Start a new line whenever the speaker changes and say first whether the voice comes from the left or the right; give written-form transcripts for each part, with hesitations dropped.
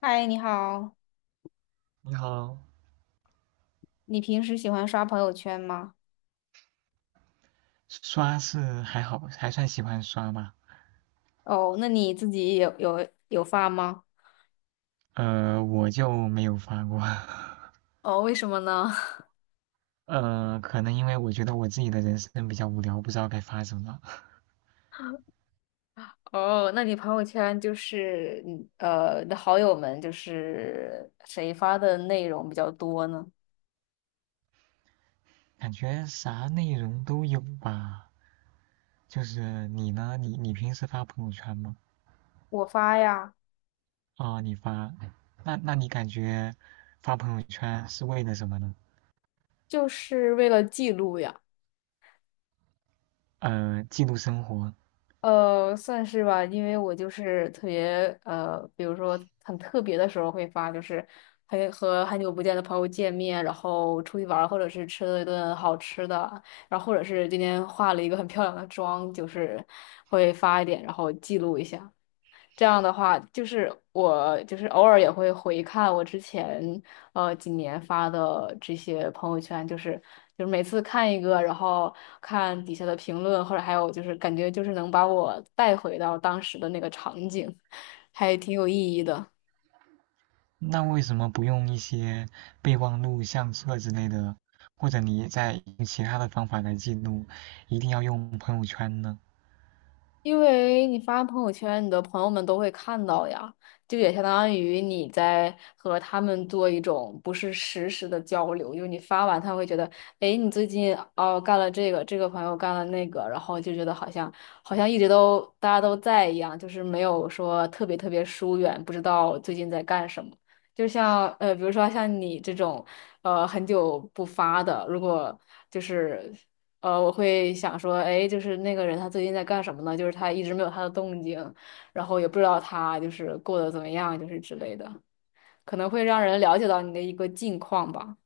left: 嗨，你好，
right: 你好，
left: 你平时喜欢刷朋友圈吗？
right: 刷是还好，还算喜欢刷吧。
left: 哦，那你自己有发吗？
right: 我就没有发过。
left: 哦，为什么呢？
right: 可能因为我觉得我自己的人生比较无聊，不知道该发什么。
left: 哦，那你朋友圈就是你的好友们就是谁发的内容比较多呢？
right: 感觉啥内容都有吧。就是你呢，你平时发朋友圈吗？
left: 我发呀，
right: 哦，你发。那你感觉发朋友圈是为了什么呢？
left: 就是为了记录呀。
right: 记录生活。
left: 算是吧，因为我就是特别比如说很特别的时候会发，就是和很久不见的朋友见面，然后出去玩儿或者是吃了一顿好吃的，然后或者是今天化了一个很漂亮的妆，就是会发一点，然后记录一下。这样的话，就是我就是偶尔也会回看我之前几年发的这些朋友圈，就是每次看一个，然后看底下的评论，或者还有就是感觉就是能把我带回到当时的那个场景，还挺有意义的。
right: 那为什么不用一些备忘录、相册之类的，或者你在其他的方法来记录，一定要用朋友圈呢？
left: 因为你发朋友圈，你的朋友们都会看到呀，就也相当于你在和他们做一种不是实时的交流，就是你发完他会觉得，诶，你最近哦干了这个，这个朋友干了那个，然后就觉得好像一直都大家都在一样，就是没有说特别特别疏远，不知道最近在干什么。就像比如说像你这种，很久不发的，如果就是。我会想说，哎，就是那个人他最近在干什么呢？就是他一直没有他的动静，然后也不知道他就是过得怎么样，就是之类的，可能会让人了解到你的一个近况吧。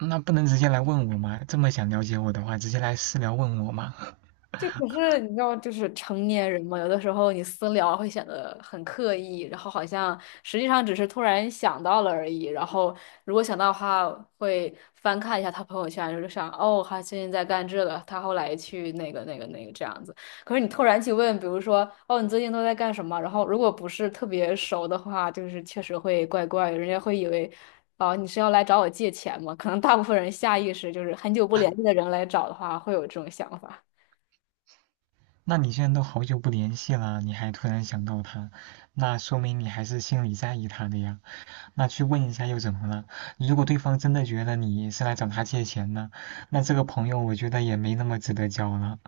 right: 那不能直接来问我吗？这么想了解我的话，直接来私聊问我吗？
left: 这可是你知道，就是成年人嘛，有的时候你私聊会显得很刻意，然后好像实际上只是突然想到了而已。然后如果想到的话，会翻看一下他朋友圈，就是想哦，他最近在干这个，他后来去那个这样子。可是你突然去问，比如说哦，你最近都在干什么？然后如果不是特别熟的话，就是确实会怪怪的，人家会以为哦，你是要来找我借钱吗？可能大部分人下意识就是很久不联系的人来找的话，会有这种想法。
right: 那你现在都好久不联系了，你还突然想到他，那说明你还是心里在意他的呀。那去问一下又怎么了？如果对方真的觉得你是来找他借钱的，那这个朋友我觉得也没那么值得交了，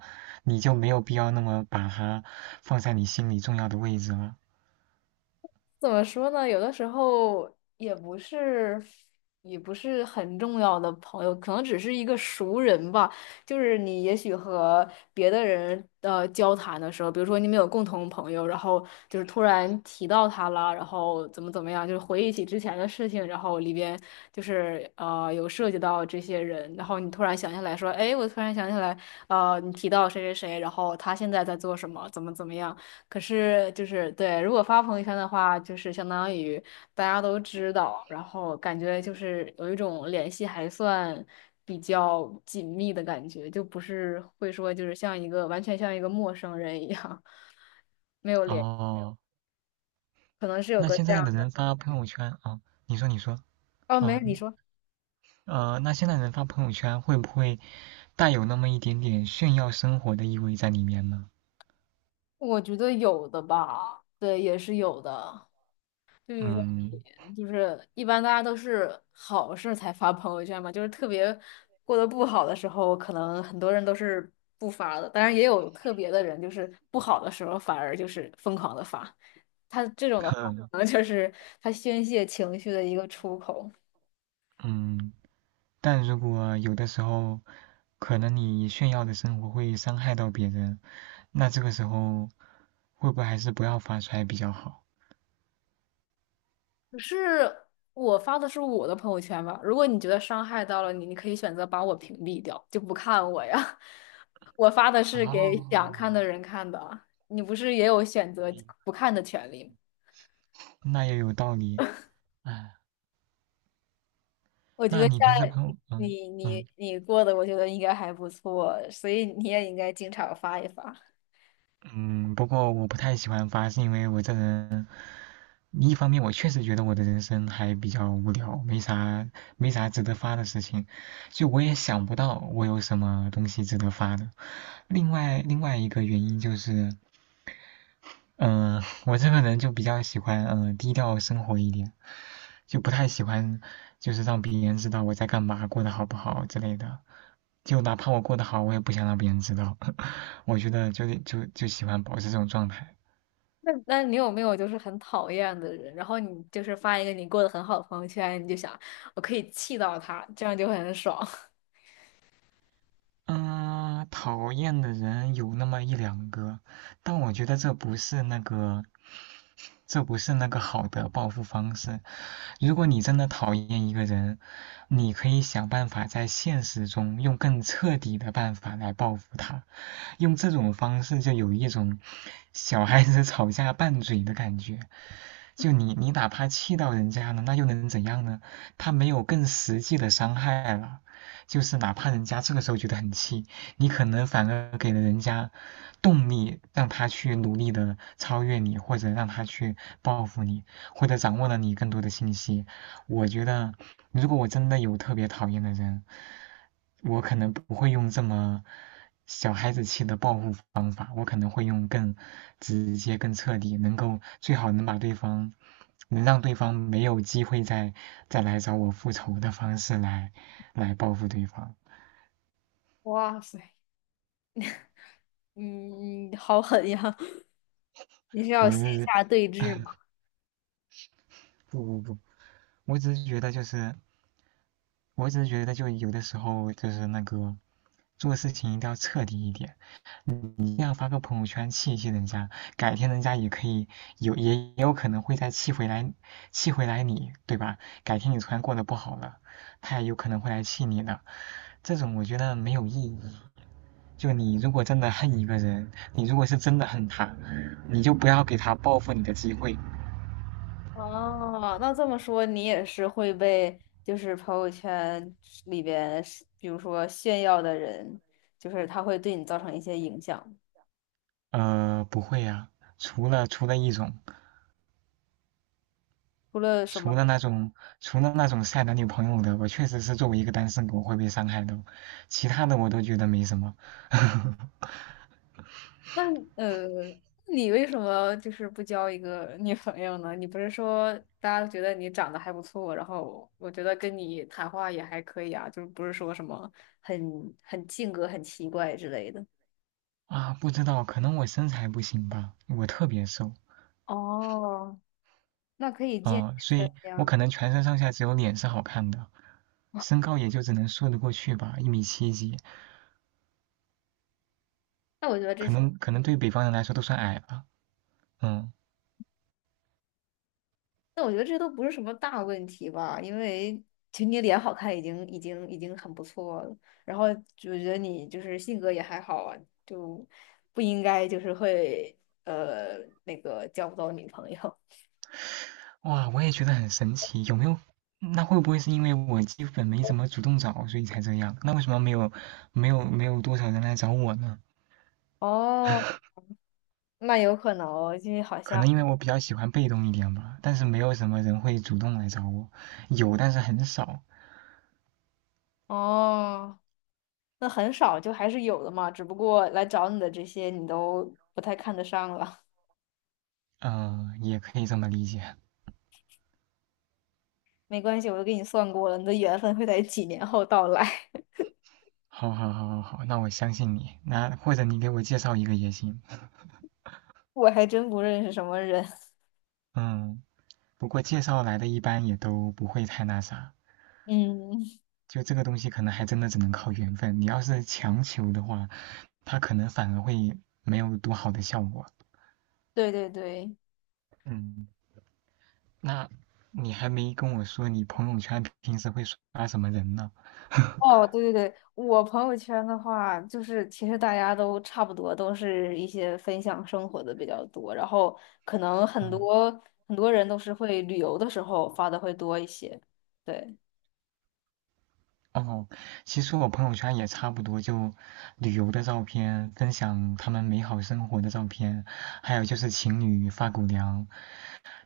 right: 你就没有必要那么把他放在你心里重要的位置了。
left: 怎么说呢？有的时候也不是，也不是很重要的朋友，可能只是一个熟人吧。就是你也许和别的人交谈的时候，比如说你们有共同朋友，然后就是突然提到他了，然后怎么怎么样，就是回忆起之前的事情，然后里边就是有涉及到这些人，然后你突然想起来说，哎，我突然想起来，你提到谁谁谁，然后他现在在做什么，怎么怎么样。可是就是对，如果发朋友圈的话，就是相当于大家都知道，然后感觉就是有一种联系还算比较紧密的感觉，就不是会说就是像一个完全像一个陌生人一样 没有联，
right: 哦，
left: 可能是有
right: 那
left: 个
right: 现
left: 这
right: 在
left: 样
right: 的人
left: 的。
right: 发朋友圈啊。哦，你说你说。
left: 哦，没，
right: 啊，
left: 你说，
right: 那现在人发朋友圈会不会带有那么一点点炫耀生活的意味在里面呢？
left: 我觉得有的吧，对，也是有的。就是说
right: 嗯。
left: 就是一般大家都是好事儿才发朋友圈嘛，就是特别过得不好的时候，可能很多人都是不发的，当然也有特别的人，就是不好的时候反而就是疯狂的发，他这种的 话，
right: 嗯
left: 可能就是他宣泄情绪的一个出口。
right: 嗯，但如果有的时候，可能你炫耀的生活会伤害到别人，那这个时候会不会还是不要发出来比较好？
left: 可是我发的是我的朋友圈吧？如果你觉得伤害到了你，你可以选择把我屏蔽掉，就不看我呀。我发的是给想
right: 哦，
left: 看的人看的啊，你不是也有选择不看的权利吗？
right: 那也有道理。哎，
left: 我觉得
right: 那你
left: 像
right: 平时朋友，嗯
left: 你你
right: 嗯。
left: 你过的，我觉得应该还不错，所以你也应该经常发一发。
right: 嗯，不过我不太喜欢发，是因为我这人，一方面我确实觉得我的人生还比较无聊，没啥值得发的事情，就我也想不到我有什么东西值得发的。另外一个原因就是，我这个人就比较喜欢低调生活一点，就不太喜欢就是让别人知道我在干嘛，过得好不好之类的。就哪怕我过得好，我也不想让别人知道。我觉得就喜欢保持这种状态。
left: 那你有没有就是很讨厌的人，然后你就是发一个你过得很好的朋友圈，你就想我可以气到他，这样就很爽。
right: 嗯，讨厌的人有那么一两个，但我觉得这不是那个好的报复方式。如果你真的讨厌一个人，你可以想办法在现实中用更彻底的办法来报复他，用这种方式就有一种小孩子吵架拌嘴的感觉。就你哪怕气到人家了，那又能怎样呢？他没有更实际的伤害了，就是哪怕人家这个时候觉得很气，你可能反而给了人家动力，让他去努力的超越你，或者让他去报复你，或者掌握了你更多的信息。我觉得，如果我真的有特别讨厌的人，我可能不会用这么小孩子气的报复方法，我可能会用更直接、更彻底，能够最好能把对方，能让对方没有机会再来找我复仇的方式来报复对方。
left: 哇塞！嗯，好狠呀！你是
right: 不
left: 要线
right: 是，
left: 下对峙吗？
right: 不不不，我只是觉得就是，我只是觉得就有的时候就是那个做事情一定要彻底一点。嗯，你一定要发个朋友圈气一气人家，改天人家也可以有，也有可能会再气回来，气回来你，对吧？改天你突然过得不好了，他也有可能会来气你的，这种我觉得没有意义。就你如果真的恨一个人，你如果是真的恨他，你就不要给他报复你的机会。
left: 哦，那这么说，你也是会被就是朋友圈里边是比如说炫耀的人，就是他会对你造成一些影响。
right: 不会啊，除了一种。
left: 除了什么？
right: 除了那种除了那种晒男女朋友的，我确实是作为一个单身狗会被伤害的，其他的我都觉得没什么。
left: 那呃，你为什么就是不交一个女朋友呢？你不是说大家觉得你长得还不错，然后我觉得跟你谈话也还可以啊，就是不是说什么很很性格很奇怪之类的。
right: 啊，不知道，可能我身材不行吧，我特别瘦。
left: 哦，那可以健
right: 啊、
left: 健
right: 所
left: 身
right: 以我
left: 呀。
right: 可能全身上下只有脸是好看的，身高也就只能说得过去吧，一米七几，
left: 那我觉得这
right: 可
left: 些，
right: 能可能对北方人来说都算矮了。嗯，
left: 那我觉得这都不是什么大问题吧，因为其实你脸好看已经很不错了，然后就觉得你就是性格也还好啊，就不应该就是会呃那个交不到女朋友。
right: 哇，我也觉得很神奇，有没有？那会不会是因为我基本没怎么主动找，所以才这样？那为什么没有多少人来找我呢？
left: 哦，那有可能哦，因为好
right: 可
left: 像
right: 能因为我比较喜欢被动一点吧，但是没有什么人会主动来找我，有但是很少。
left: 哦，那很少就还是有的嘛，只不过来找你的这些你都不太看得上了。
right: 也可以这么理解。
left: 没关系，我都给你算过了，你的缘分会在几年后到来。
right: 好好好好好，那我相信你，那或者你给我介绍一个也行。
left: 我还真不认识什么人。
right: 嗯，不过介绍来的一般也都不会太那啥，
left: 嗯，
right: 就这个东西可能还真的只能靠缘分，你要是强求的话，它可能反而会没有多好的效果。
left: 对对对，
right: 嗯，那你还没跟我说你朋友圈平时会刷什么人呢？
left: 哦，对对对，我朋友圈的话，就是其实大家都差不多，都是一些分享生活的比较多，然后可能
right: 嗯。
left: 很多人都是会旅游的时候发的会多一些。对，
right: 哦，其实我朋友圈也差不多，就旅游的照片，分享他们美好生活的照片，还有就是情侣发狗粮，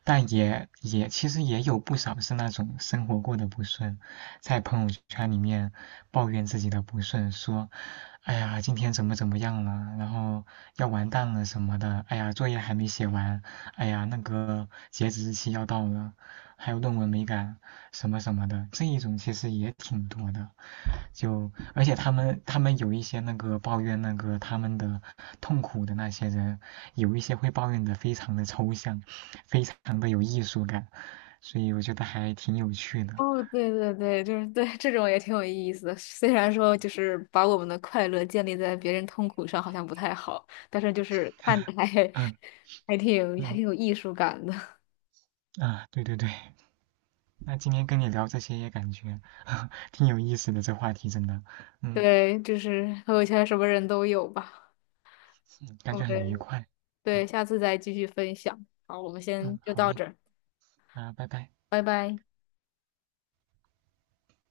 right: 但也其实也有不少是那种生活过得不顺，在朋友圈里面抱怨自己的不顺，说，哎呀，今天怎么怎么样了，然后要完蛋了什么的，哎呀，作业还没写完，哎呀，那个截止日期要到了，还有论文没赶，什么什么的，这一种其实也挺多的，就而且他们有一些那个抱怨那个他们的痛苦的那些人，有一些会抱怨的非常的抽象。很的有艺术感，所以我觉得还挺有趣的。
left: 哦，对对对，就是对这种也挺有意思的。虽然说就是把我们的快乐建立在别人痛苦上，好像不太好，但是就是看着还
right: 嗯
left: 还
right: 嗯，
left: 挺有艺术感的。
right: 啊，对对对，那今天跟你聊这些也感觉 挺有意思的，这话题真的，嗯，
left: 对，就是朋友圈什么人都有吧。
right: 嗯感
left: 我
right: 觉很愉
left: 们
right: 快。
left: 对，
right: 好，
left: 下次再继续分享。好，我们先
right: 嗯，
left: 就
right: 好
left: 到
right: 嘞，
left: 这儿，
right: 啊，拜拜。
left: 拜拜。